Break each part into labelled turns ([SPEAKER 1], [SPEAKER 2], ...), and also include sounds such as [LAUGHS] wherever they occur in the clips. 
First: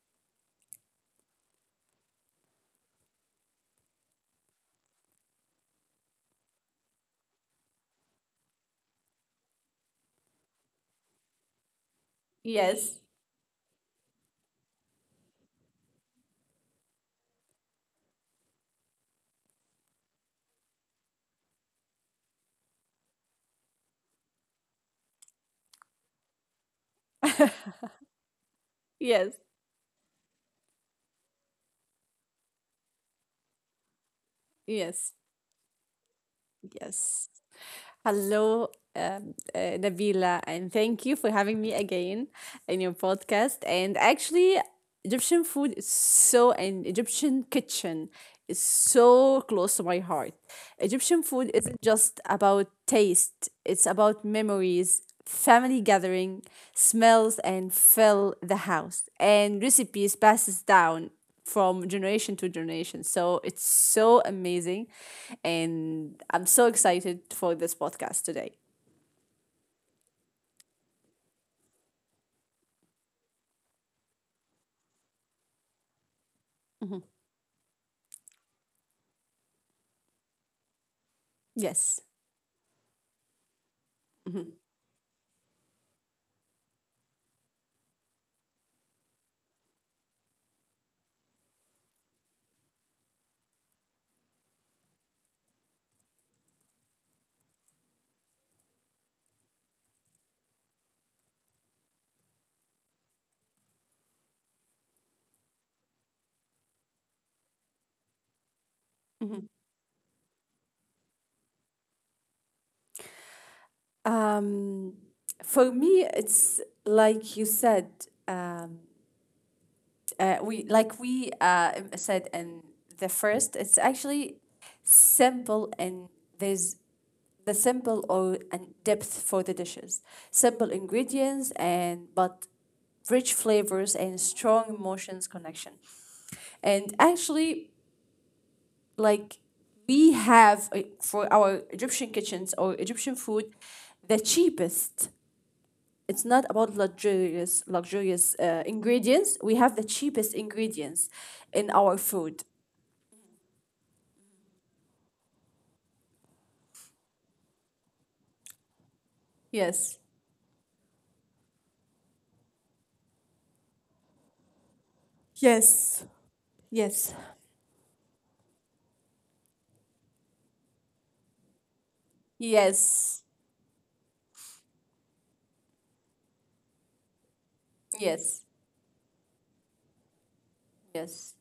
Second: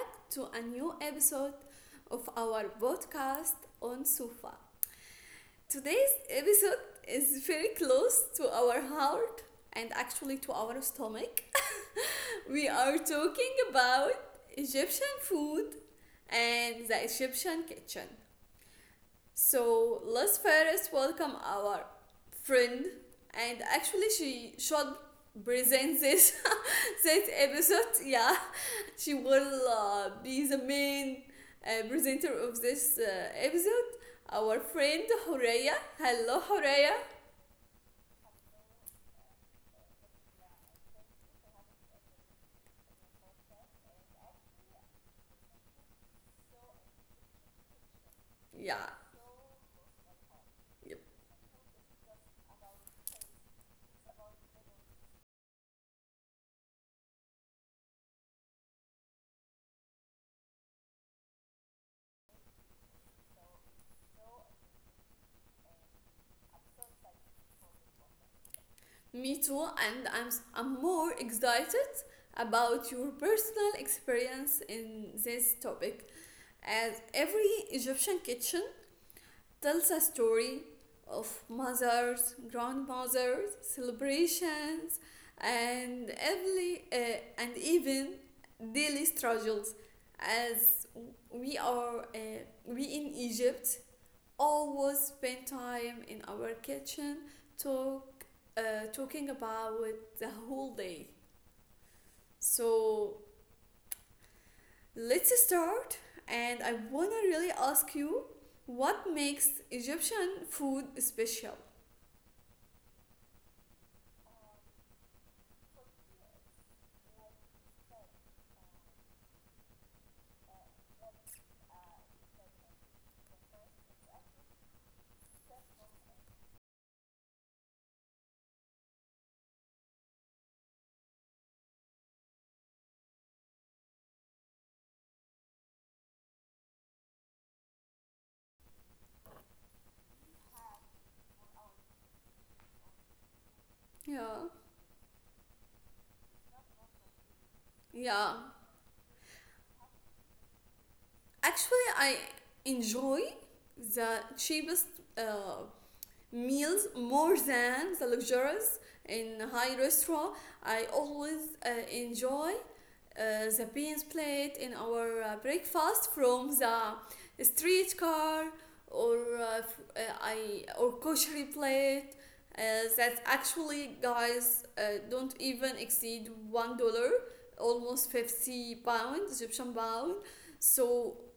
[SPEAKER 1] back to a new episode of our podcast on Sufa. Today's episode is very close to our heart, and actually to our stomach. [LAUGHS] We are
[SPEAKER 2] Yes,
[SPEAKER 1] talking about Egyptian food and the Egyptian kitchen. So, let's first welcome our friend, and actually, she should present this [LAUGHS] this episode. Yeah, she
[SPEAKER 2] yes,
[SPEAKER 1] will be the main presenter of this episode. Our friend
[SPEAKER 2] yes,
[SPEAKER 1] Horeya. Hello, Horeya.
[SPEAKER 2] yes. Hello, Nabila, and thank you for having me again in your podcast. And actually, Egyptian food is so, and Egyptian kitchen is
[SPEAKER 1] Yeah.
[SPEAKER 2] so close to my heart.
[SPEAKER 1] Yep.
[SPEAKER 2] Egyptian food isn't just about taste, it's about memories, family gathering, smells, and fill the house, and recipes passes down from generation to generation. So it's so amazing. And I'm so excited for this podcast today.
[SPEAKER 1] Me too, and I'm more excited about your personal experience in this topic. As every Egyptian kitchen tells a story of
[SPEAKER 2] Yes.
[SPEAKER 1] mothers, grandmothers,
[SPEAKER 2] Mm-hmm.
[SPEAKER 1] celebrations, and every and even daily struggles. As we are we in Egypt always spend time in our kitchen talk uh, talking about the whole day. So let's start, and I wanna really ask you what makes Egyptian food special.
[SPEAKER 2] Um, for me, it's like you said. Um, we said in the first. It's actually simple and there's the simple or and depth for the dishes. Simple ingredients and but rich flavors and strong emotions connection. And actually, like we have for our Egyptian kitchens or Egyptian food, the
[SPEAKER 1] Yeah.
[SPEAKER 2] cheapest. It's not about luxurious luxurious
[SPEAKER 1] Yeah.
[SPEAKER 2] uh, ingredients. We have the cheapest ingredients in
[SPEAKER 1] Actually,
[SPEAKER 2] our
[SPEAKER 1] I
[SPEAKER 2] food.
[SPEAKER 1] enjoy the cheapest uh, meals more than the luxurious in high
[SPEAKER 2] Yes.
[SPEAKER 1] restaurant. I always enjoy the beans plate in our
[SPEAKER 2] Yes.
[SPEAKER 1] breakfast from the
[SPEAKER 2] Yes.
[SPEAKER 1] streetcar, or I or kosher plate uh,
[SPEAKER 2] Yes.
[SPEAKER 1] that actually, guys, don't even exceed $1, almost
[SPEAKER 2] Yes.
[SPEAKER 1] 50 pound, Egyptian pound. So
[SPEAKER 2] Yes.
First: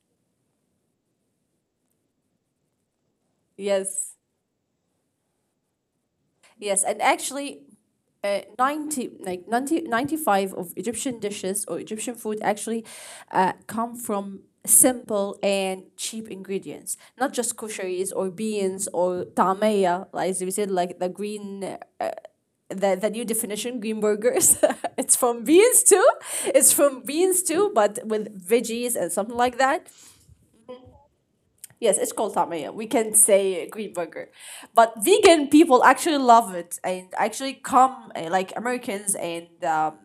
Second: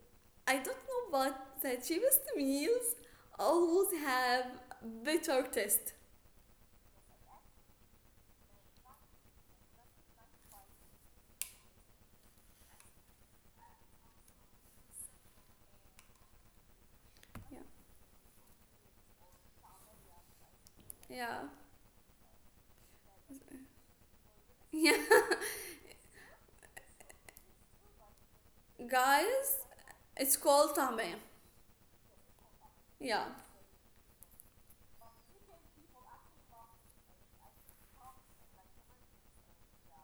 [SPEAKER 1] I don't know, but the cheapest meals always
[SPEAKER 2] Yes.
[SPEAKER 1] have better taste.
[SPEAKER 2] Yes, and actually, 90, like 90 95 of Egyptian dishes or Egyptian food actually come from simple and cheap ingredients, not just
[SPEAKER 1] Yeah,
[SPEAKER 2] kosheries or beans or tamaya, like as we said, like the
[SPEAKER 1] yeah,
[SPEAKER 2] green, the new definition, green burgers.
[SPEAKER 1] yeah.
[SPEAKER 2] [LAUGHS] it's from beans too. It's from beans too, but with
[SPEAKER 1] [LAUGHS]
[SPEAKER 2] veggies and something like
[SPEAKER 1] Guys,
[SPEAKER 2] that.
[SPEAKER 1] it's called tame.
[SPEAKER 2] Yes, it's called tamaya. We can
[SPEAKER 1] Yeah.
[SPEAKER 2] say green burger. But vegan people actually love it and actually come, like Americans and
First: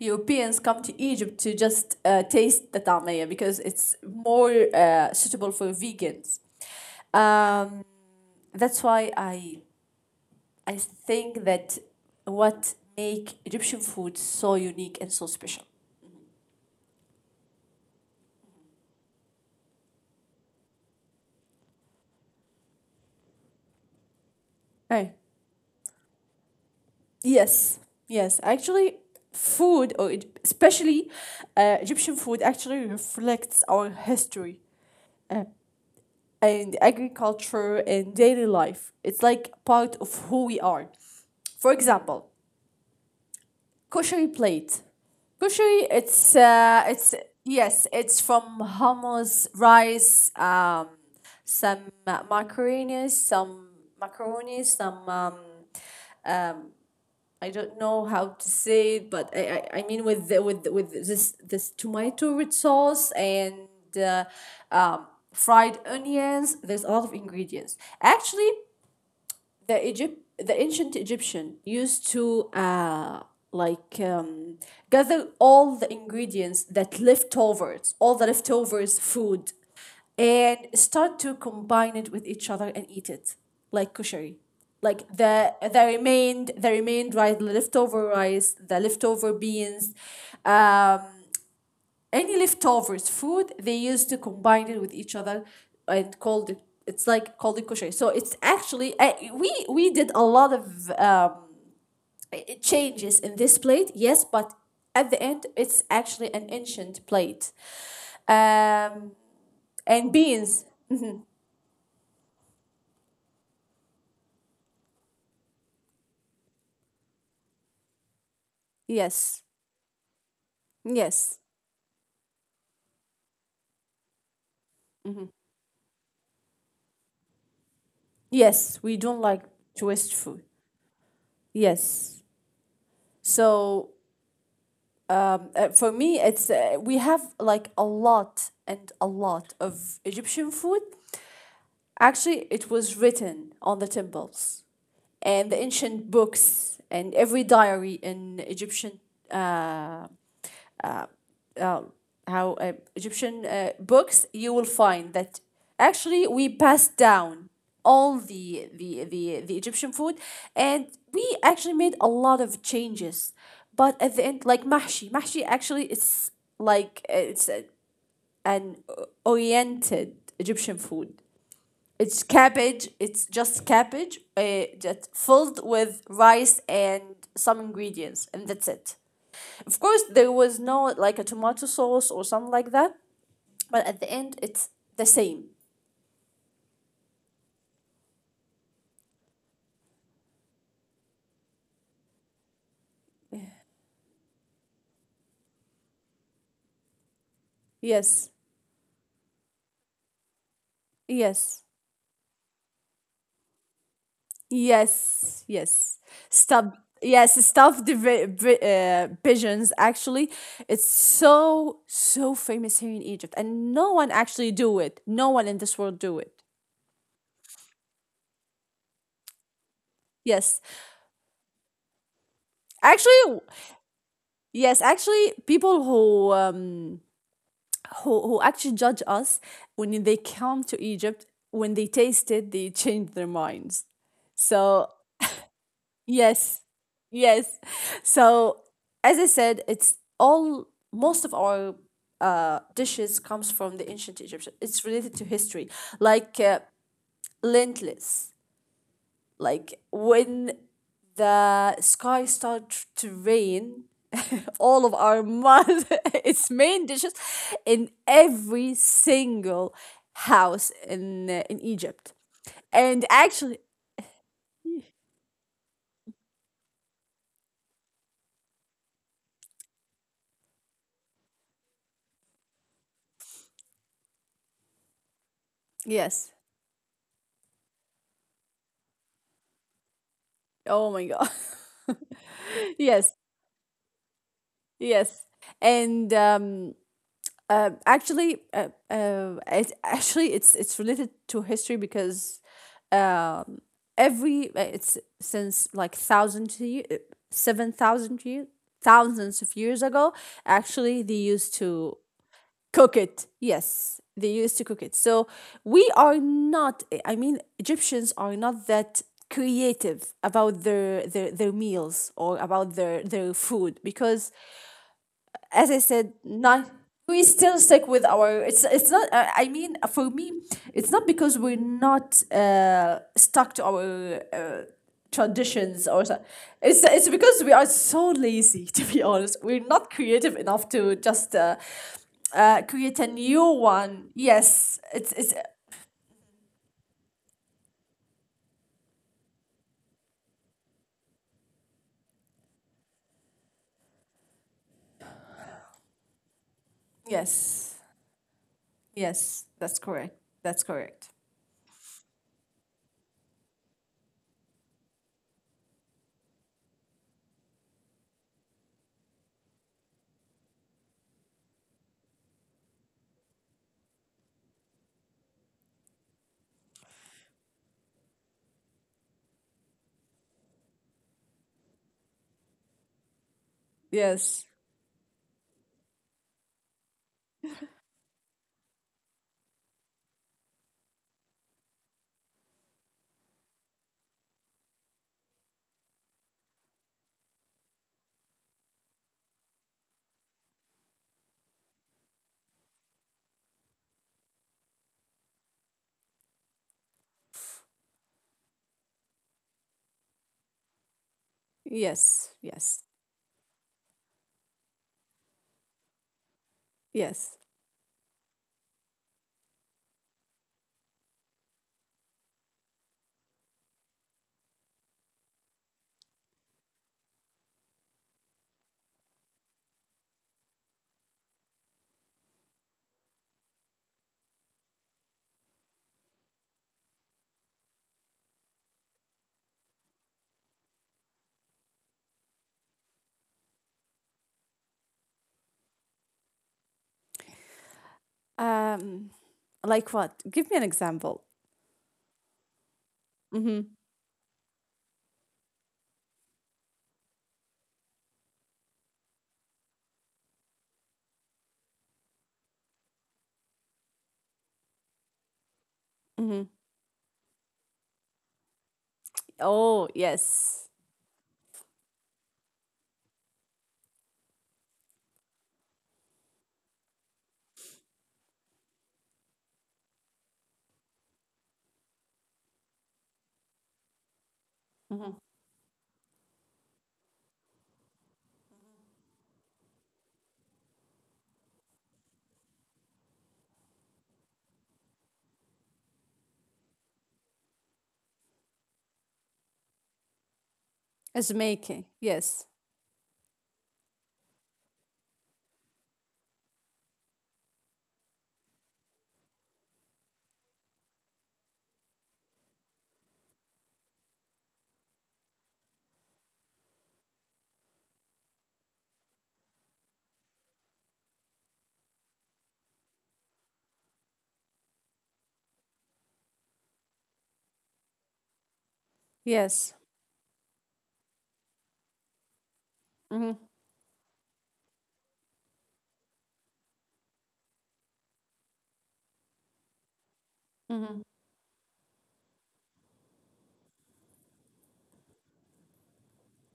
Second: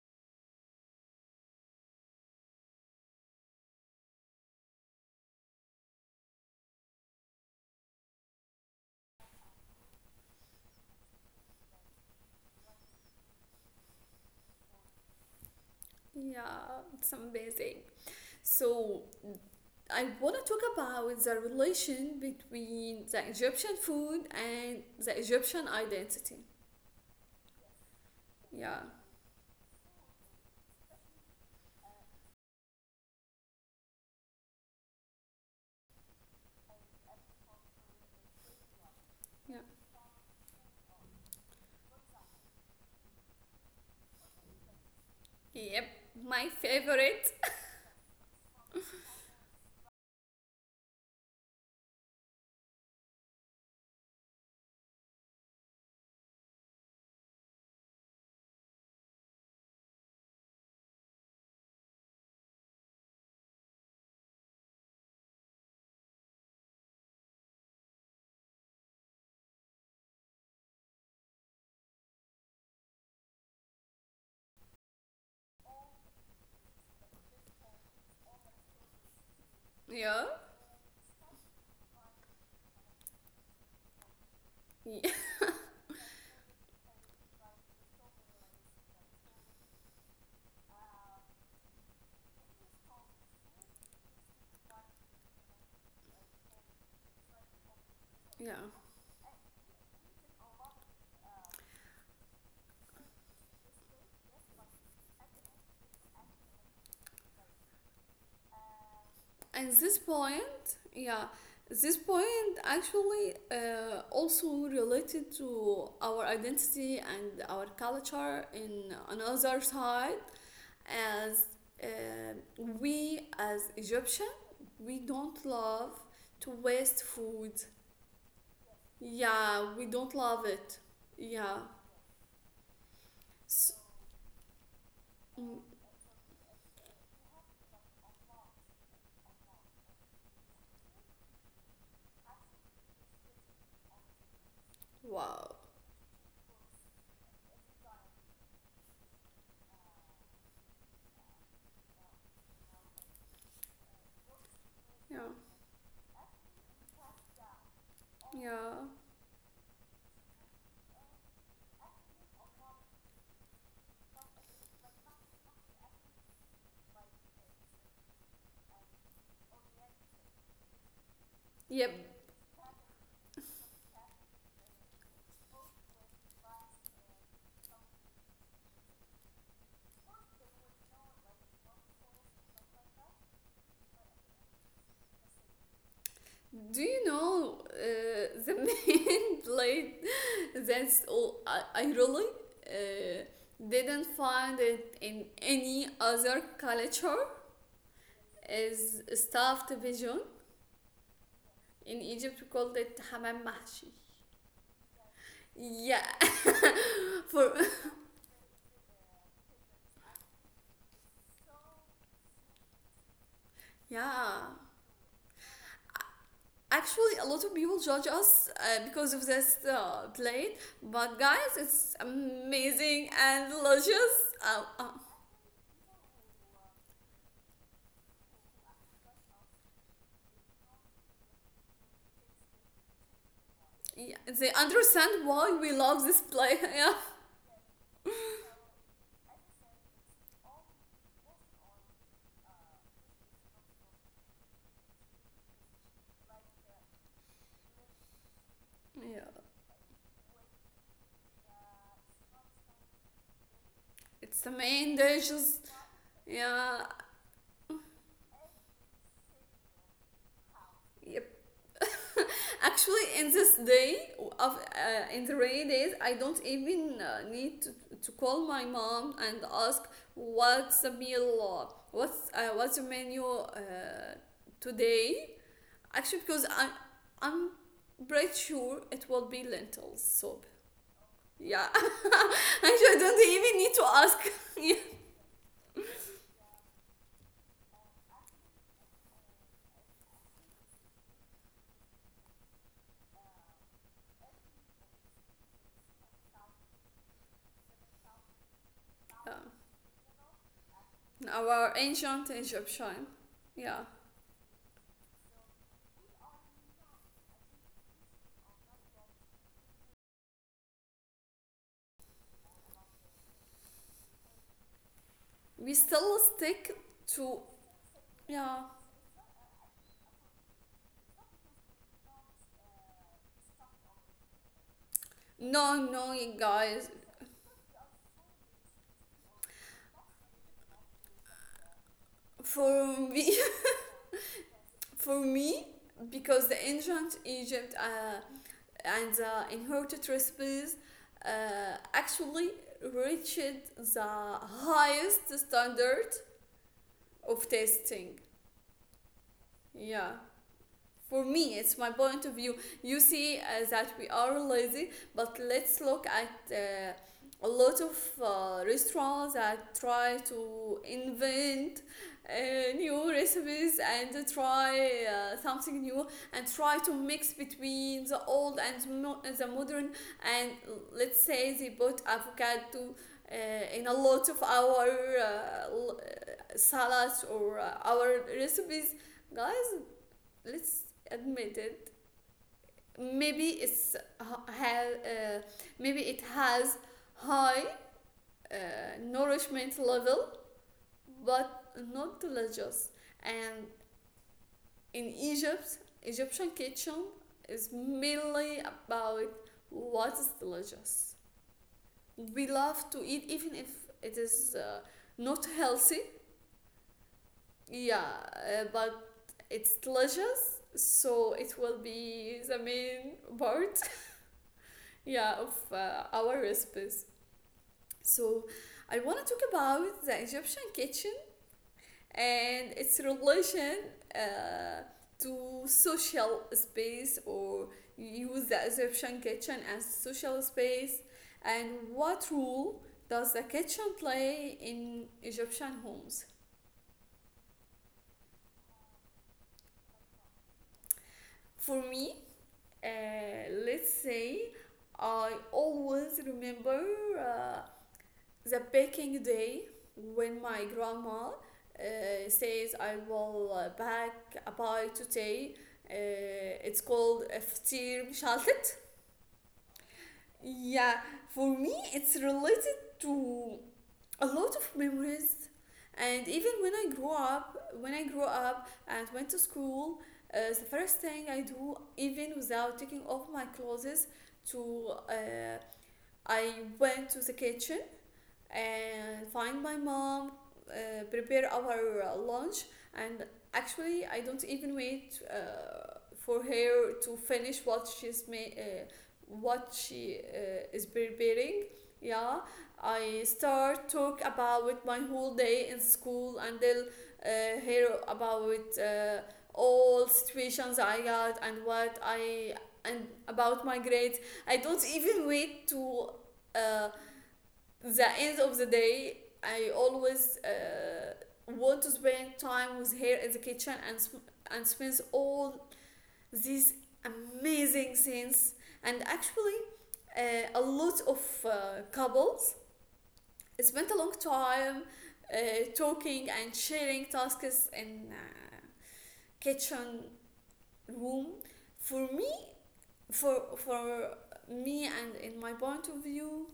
[SPEAKER 2] Europeans come to Egypt to just taste the tamaya because it's more suitable for vegans. Um, that's why I think that what make Egyptian food so unique and so special.
[SPEAKER 1] Yeah, it's amazing. So I want to talk about the relation between the Egyptian food and
[SPEAKER 2] Hey,
[SPEAKER 1] the Egyptian identity.
[SPEAKER 2] yes, yes.
[SPEAKER 1] Yeah,
[SPEAKER 2] Actually, food, or especially Egyptian food, actually reflects our history uh, and agriculture and daily life. It's like
[SPEAKER 1] yeah,
[SPEAKER 2] part of who we are. For example, koshari plate.
[SPEAKER 1] yep,
[SPEAKER 2] Koshari, it's
[SPEAKER 1] my
[SPEAKER 2] uh, it's
[SPEAKER 1] favorite. [LAUGHS]
[SPEAKER 2] yes, it's from hummus, rice, some macaroni, some I don't know how to say it, but I mean with the, with this tomato with sauce and uh, um, fried onions. There's a lot of ingredients. Actually, the ancient Egyptian used to like gather all the ingredients that leftovers all the leftovers food
[SPEAKER 1] Yeah,
[SPEAKER 2] and start to combine it with each other and eat it like kushari, like
[SPEAKER 1] yeah,
[SPEAKER 2] the remained, rice, the leftover rice, the leftover beans, um any leftovers food they used to combine it with each other and called it kosher. So it's
[SPEAKER 1] yeah.
[SPEAKER 2] actually we did a lot of changes in this plate, yes, but at the end it's actually an ancient plate, um,
[SPEAKER 1] And this
[SPEAKER 2] and
[SPEAKER 1] point,
[SPEAKER 2] beans.
[SPEAKER 1] yeah, this point actually also related to our identity and our culture in
[SPEAKER 2] Yes,
[SPEAKER 1] another side,
[SPEAKER 2] yes,
[SPEAKER 1] as uh, we as Egyptians, we don't love to waste food.
[SPEAKER 2] yes, we don't like
[SPEAKER 1] Yeah, we don't
[SPEAKER 2] jewish food,
[SPEAKER 1] love it. Yeah.
[SPEAKER 2] yes.
[SPEAKER 1] S,
[SPEAKER 2] So
[SPEAKER 1] mm,
[SPEAKER 2] for me it's, we have like a lot and a lot of egyptian food. Actually, it was written on the temples and
[SPEAKER 1] wow.
[SPEAKER 2] the ancient books and every diary in Egyptian, uh, uh, uh, how Egyptian books, you will find
[SPEAKER 1] Yeah.
[SPEAKER 2] that actually we passed down all the
[SPEAKER 1] Yeah.
[SPEAKER 2] the, the the Egyptian food, and we actually made a lot of changes. But at the end, like mahshi actually it's an oriented Egyptian food, it's
[SPEAKER 1] Yep.
[SPEAKER 2] cabbage. It's just cabbage, that filled with rice and some ingredients, and that's it. Of course, there was no like a tomato sauce or something like that, but at the end, it's the same.
[SPEAKER 1] Do you know the [LAUGHS] main blade that's all, I really uh, didn't find it in any other culture,
[SPEAKER 2] Yes,
[SPEAKER 1] is stuffed pigeon.
[SPEAKER 2] yes,
[SPEAKER 1] In Egypt we called it hamam mahshi.
[SPEAKER 2] yes, yes.
[SPEAKER 1] Yeah.
[SPEAKER 2] Stop.
[SPEAKER 1] [LAUGHS]
[SPEAKER 2] Yes,
[SPEAKER 1] For,
[SPEAKER 2] stuffed the pigeons. Actually, it's so famous here in Egypt, and no one
[SPEAKER 1] yeah,
[SPEAKER 2] actually do it. No one in this world do it.
[SPEAKER 1] actually, a lot of people judge us because of this plate,
[SPEAKER 2] Yes,
[SPEAKER 1] but guys, it's amazing
[SPEAKER 2] actually,
[SPEAKER 1] and delicious.
[SPEAKER 2] yes, actually, people who who actually judge us, when they come to Egypt, when they taste it, they change their minds.
[SPEAKER 1] Yeah, they
[SPEAKER 2] So
[SPEAKER 1] understand why we love this plate. [LAUGHS]
[SPEAKER 2] yes,
[SPEAKER 1] Yeah,
[SPEAKER 2] yes. So as I said, it's all most of our dishes comes from the ancient Egypt. It's related to history, like lentless,
[SPEAKER 1] yeah,
[SPEAKER 2] like when the sky starts to rain [LAUGHS]
[SPEAKER 1] it's the
[SPEAKER 2] all of
[SPEAKER 1] main
[SPEAKER 2] our
[SPEAKER 1] dishes.
[SPEAKER 2] mud [LAUGHS] its
[SPEAKER 1] Yeah,
[SPEAKER 2] main dishes in every single house in
[SPEAKER 1] yep.
[SPEAKER 2] uh, in Egypt
[SPEAKER 1] [LAUGHS]
[SPEAKER 2] and
[SPEAKER 1] Actually, in this
[SPEAKER 2] actually,
[SPEAKER 1] day of, in the rainy days, I don't even need to call my mom and ask what's the meal, what's the menu today. Actually,
[SPEAKER 2] yes,
[SPEAKER 1] because I'm pretty sure it will be lentils soup.
[SPEAKER 2] oh my god,
[SPEAKER 1] Yeah. [LAUGHS] Actually,
[SPEAKER 2] [LAUGHS]
[SPEAKER 1] I
[SPEAKER 2] yes,
[SPEAKER 1] don't even need to ask. [LAUGHS] Yeah.
[SPEAKER 2] yes. and um It actually it's related to history because um, every it's since like 1,000 years, 7,000 years, thousands
[SPEAKER 1] Um,
[SPEAKER 2] of years ago. Actually, they used to
[SPEAKER 1] our ancient
[SPEAKER 2] cook
[SPEAKER 1] Egyptian.
[SPEAKER 2] it. Yes,
[SPEAKER 1] Yeah.
[SPEAKER 2] they used to cook it. So we are not, I mean, Egyptians are not that creative about their their meals, or about their food because as
[SPEAKER 1] We
[SPEAKER 2] I said,
[SPEAKER 1] still
[SPEAKER 2] nine.
[SPEAKER 1] stick
[SPEAKER 2] We
[SPEAKER 1] to.
[SPEAKER 2] still stick with our.
[SPEAKER 1] Yeah.
[SPEAKER 2] It's not. I mean, for me, it's not because we're not stuck to our
[SPEAKER 1] No,
[SPEAKER 2] traditions or.
[SPEAKER 1] no,
[SPEAKER 2] So, it's
[SPEAKER 1] guys.
[SPEAKER 2] it's because we are so lazy. [LAUGHS] To be honest, we're not creative enough to just
[SPEAKER 1] For
[SPEAKER 2] create a
[SPEAKER 1] me,
[SPEAKER 2] new one. Yes,
[SPEAKER 1] [LAUGHS] for
[SPEAKER 2] it's
[SPEAKER 1] me, because the ancient Egypt, and the inherited recipes, actually reached the highest standard of
[SPEAKER 2] yes,
[SPEAKER 1] testing.
[SPEAKER 2] yes. That's correct.
[SPEAKER 1] Yeah,
[SPEAKER 2] That's correct.
[SPEAKER 1] for me, it's my point of view. You see, that we are lazy, but let's look at a lot of restaurants that try to invent new recipes, and try something new, and try to mix between the old and the modern, and let's say they put avocado in a lot of
[SPEAKER 2] Yes,
[SPEAKER 1] our salads, or our recipes. Guys, let's admit it. Maybe it's h- have maybe it has high uh, nourishment level, but not delicious. And in Egypt, Egyptian kitchen is mainly about what is delicious.
[SPEAKER 2] yes,
[SPEAKER 1] We
[SPEAKER 2] yes,
[SPEAKER 1] love to eat, even if it is not healthy.
[SPEAKER 2] yes.
[SPEAKER 1] Yeah. But it's delicious, so it will be the main part, yeah, of our recipes. So I want to talk about the Egyptian kitchen and its relation uh, to social space, or use the Egyptian kitchen as social space, and what role does the kitchen play in Egyptian homes?
[SPEAKER 2] Um, like what? Give me an example.
[SPEAKER 1] For me, uh,
[SPEAKER 2] Mm-hmm.
[SPEAKER 1] let's say, I always remember uh, the baking day when my grandma says, I will bake a pie today.
[SPEAKER 2] Hmm.
[SPEAKER 1] It's called iftir مشالتت.
[SPEAKER 2] Oh, yes.
[SPEAKER 1] Yeah, for me it's related to a lot of memories. And even when I grew up, when I grew up and went to school, the first thing I do, even without taking off my clothes, to
[SPEAKER 2] Hmm.
[SPEAKER 1] uh, I went to the kitchen and find my mom prepare our lunch, and actually I don't even wait for her to finish what she is
[SPEAKER 2] It's
[SPEAKER 1] preparing.
[SPEAKER 2] making.
[SPEAKER 1] Yeah,
[SPEAKER 2] Yes.
[SPEAKER 1] I start talk about my whole day in school, and then hear about all situations I got, and what I, and about my grades. I don't even wait to uh, the end of the day. I always want to spend time with her in the kitchen, and spends all these amazing things. And actually
[SPEAKER 2] Yes.
[SPEAKER 1] a lot of couples
[SPEAKER 2] Hmm.
[SPEAKER 1] spent a long time uh, talking and sharing tasks in kitchen
[SPEAKER 2] Hmm.
[SPEAKER 1] room. For me, for me, and in my point of view,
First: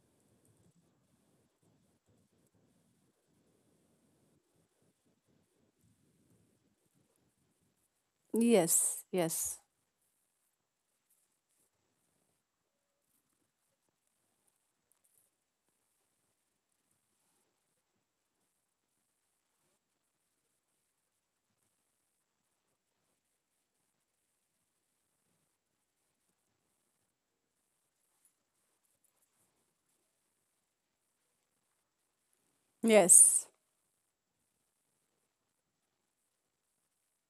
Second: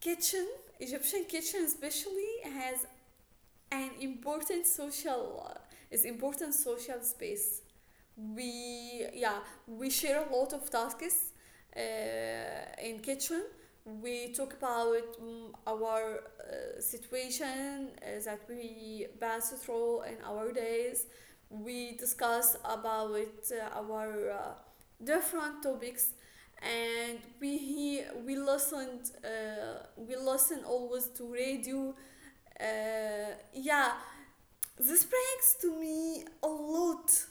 [SPEAKER 1] kitchen, Egyptian kitchen especially has an important social, is important social space. We,
[SPEAKER 2] Yes.
[SPEAKER 1] yeah,
[SPEAKER 2] Yes.
[SPEAKER 1] we share a lot of tasks uh, in kitchen. We talk about, mm, our situation that we pass through in our days. We discuss about our different topics, and we hear, we listen always to radio.
[SPEAKER 2] Yes.
[SPEAKER 1] Yeah, this brings to me a lot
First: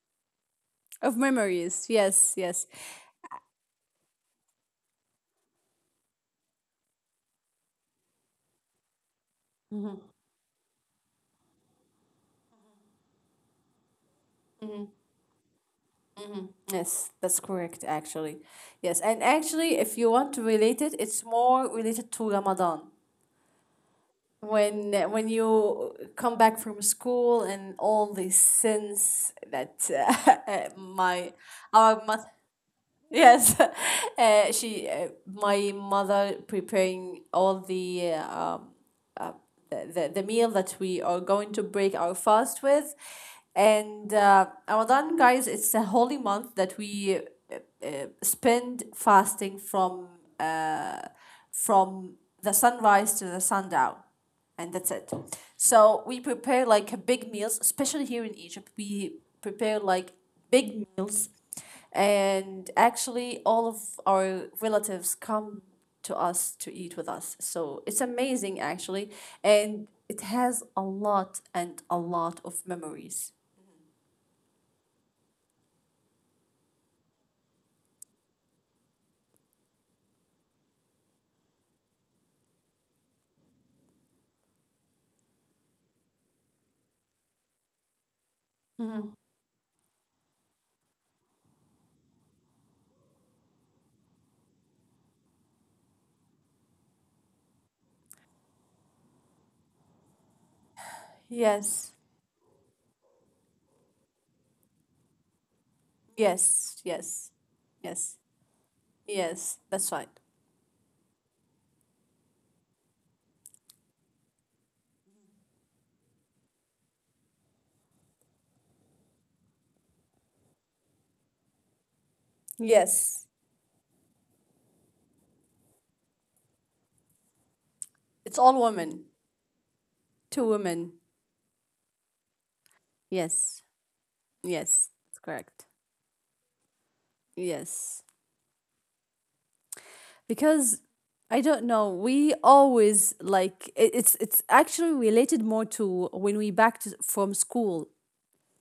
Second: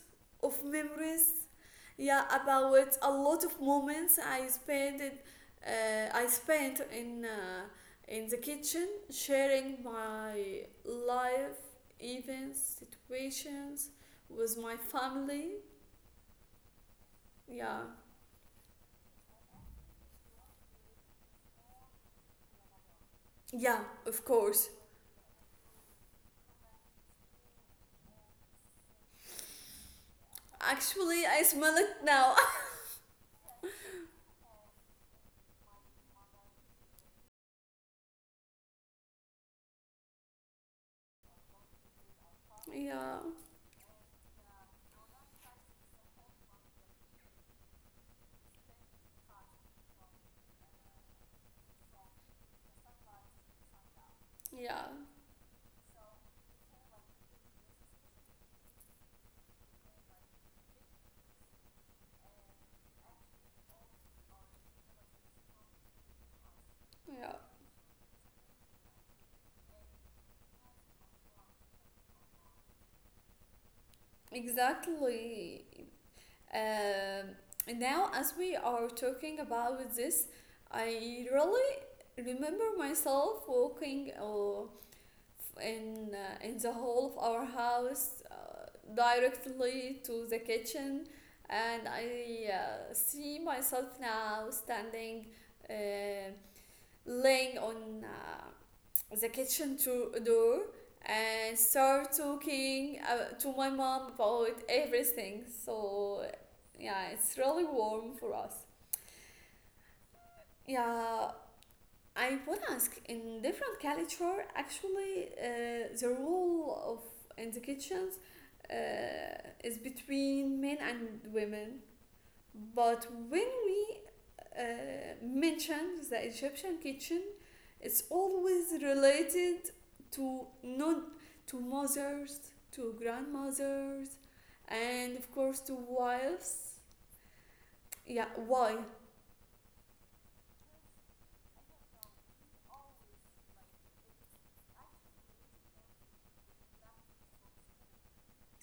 [SPEAKER 1] of
[SPEAKER 2] Of
[SPEAKER 1] memories.
[SPEAKER 2] memories.
[SPEAKER 1] Yeah,
[SPEAKER 2] Yes. Yes.
[SPEAKER 1] about a lot of moments I spent in, uh, I spent in uh, in the kitchen sharing
[SPEAKER 2] Hmm.
[SPEAKER 1] my life events, situations with my family.
[SPEAKER 2] Yes. That's
[SPEAKER 1] Yeah.
[SPEAKER 2] correct, actually. Yes. And actually, if you want to relate it, it's more related to Ramadan.
[SPEAKER 1] Yeah, of course.
[SPEAKER 2] When you come back from school and all these sins that [LAUGHS]
[SPEAKER 1] Actually,
[SPEAKER 2] my,
[SPEAKER 1] I smell it
[SPEAKER 2] our month,
[SPEAKER 1] now.
[SPEAKER 2] yes, [LAUGHS] she, my mother preparing all the, the meal that we are going to break our fast with,
[SPEAKER 1] [LAUGHS] Yeah.
[SPEAKER 2] and Ramadan, guys, it's a holy month that we uh, spend fasting from, uh, from the sunrise to the sundown, and
[SPEAKER 1] Yeah.
[SPEAKER 2] that's it. So we prepare like a big meals, especially here in Egypt. We prepare like big meals, and actually all of our relatives come to us to eat with
[SPEAKER 1] Yeah.
[SPEAKER 2] us. So it's amazing actually, and it has a lot and a lot of memories.
[SPEAKER 1] Exactly. Um, now, as we are talking about this, I really remember myself walking in the hall of our house directly to the kitchen, and I see myself now standing, uh, laying on the kitchen to door, and
[SPEAKER 2] Yes,
[SPEAKER 1] start talking to my mom about everything. So
[SPEAKER 2] yes,
[SPEAKER 1] yeah,
[SPEAKER 2] yes,
[SPEAKER 1] it's really warm
[SPEAKER 2] yes.
[SPEAKER 1] for us.
[SPEAKER 2] Yes, that's right.
[SPEAKER 1] Yeah, I would ask in different culture, actually, the role of in the kitchens is between men and women. But
[SPEAKER 2] Yes.
[SPEAKER 1] when we mentions the Egyptian kitchen, it's
[SPEAKER 2] It's all
[SPEAKER 1] always
[SPEAKER 2] women.
[SPEAKER 1] related to
[SPEAKER 2] Two women.
[SPEAKER 1] non, to mothers, to
[SPEAKER 2] Yes.
[SPEAKER 1] grandmothers,
[SPEAKER 2] Yes.
[SPEAKER 1] and
[SPEAKER 2] That's
[SPEAKER 1] of course
[SPEAKER 2] correct.
[SPEAKER 1] to wives.
[SPEAKER 2] Yes.
[SPEAKER 1] Yeah, why?
[SPEAKER 2] Because I don't know, we always like it's actually related more to when we back to, from school,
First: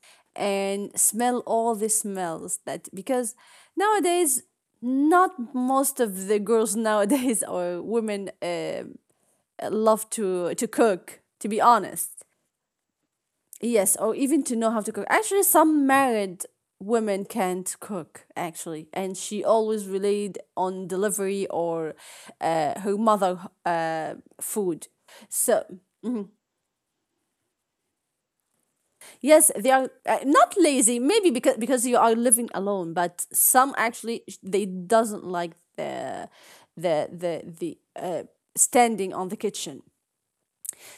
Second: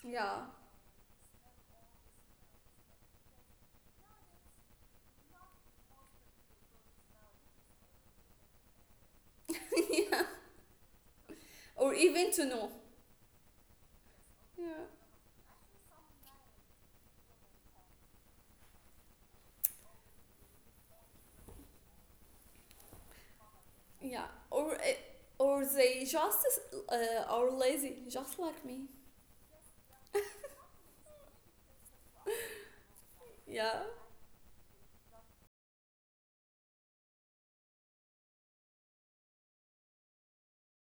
[SPEAKER 1] Yeah,
[SPEAKER 2] and smell all the smells that because nowadays, not most of the girls nowadays, [LAUGHS] or women,
[SPEAKER 1] [LAUGHS]
[SPEAKER 2] love
[SPEAKER 1] yeah,
[SPEAKER 2] to cook, to be
[SPEAKER 1] or
[SPEAKER 2] honest.
[SPEAKER 1] even to know.
[SPEAKER 2] Yes, or even to know how
[SPEAKER 1] Yeah,
[SPEAKER 2] to cook. Actually, some married women can't cook actually, and she always relied on delivery or her mother uh,
[SPEAKER 1] yeah, or uh,
[SPEAKER 2] food. So
[SPEAKER 1] or they just are lazy, just like me.
[SPEAKER 2] yes, they are, not lazy. Maybe because you are living alone, but some
[SPEAKER 1] Yeah.
[SPEAKER 2] actually they doesn't like the, the standing on the kitchen.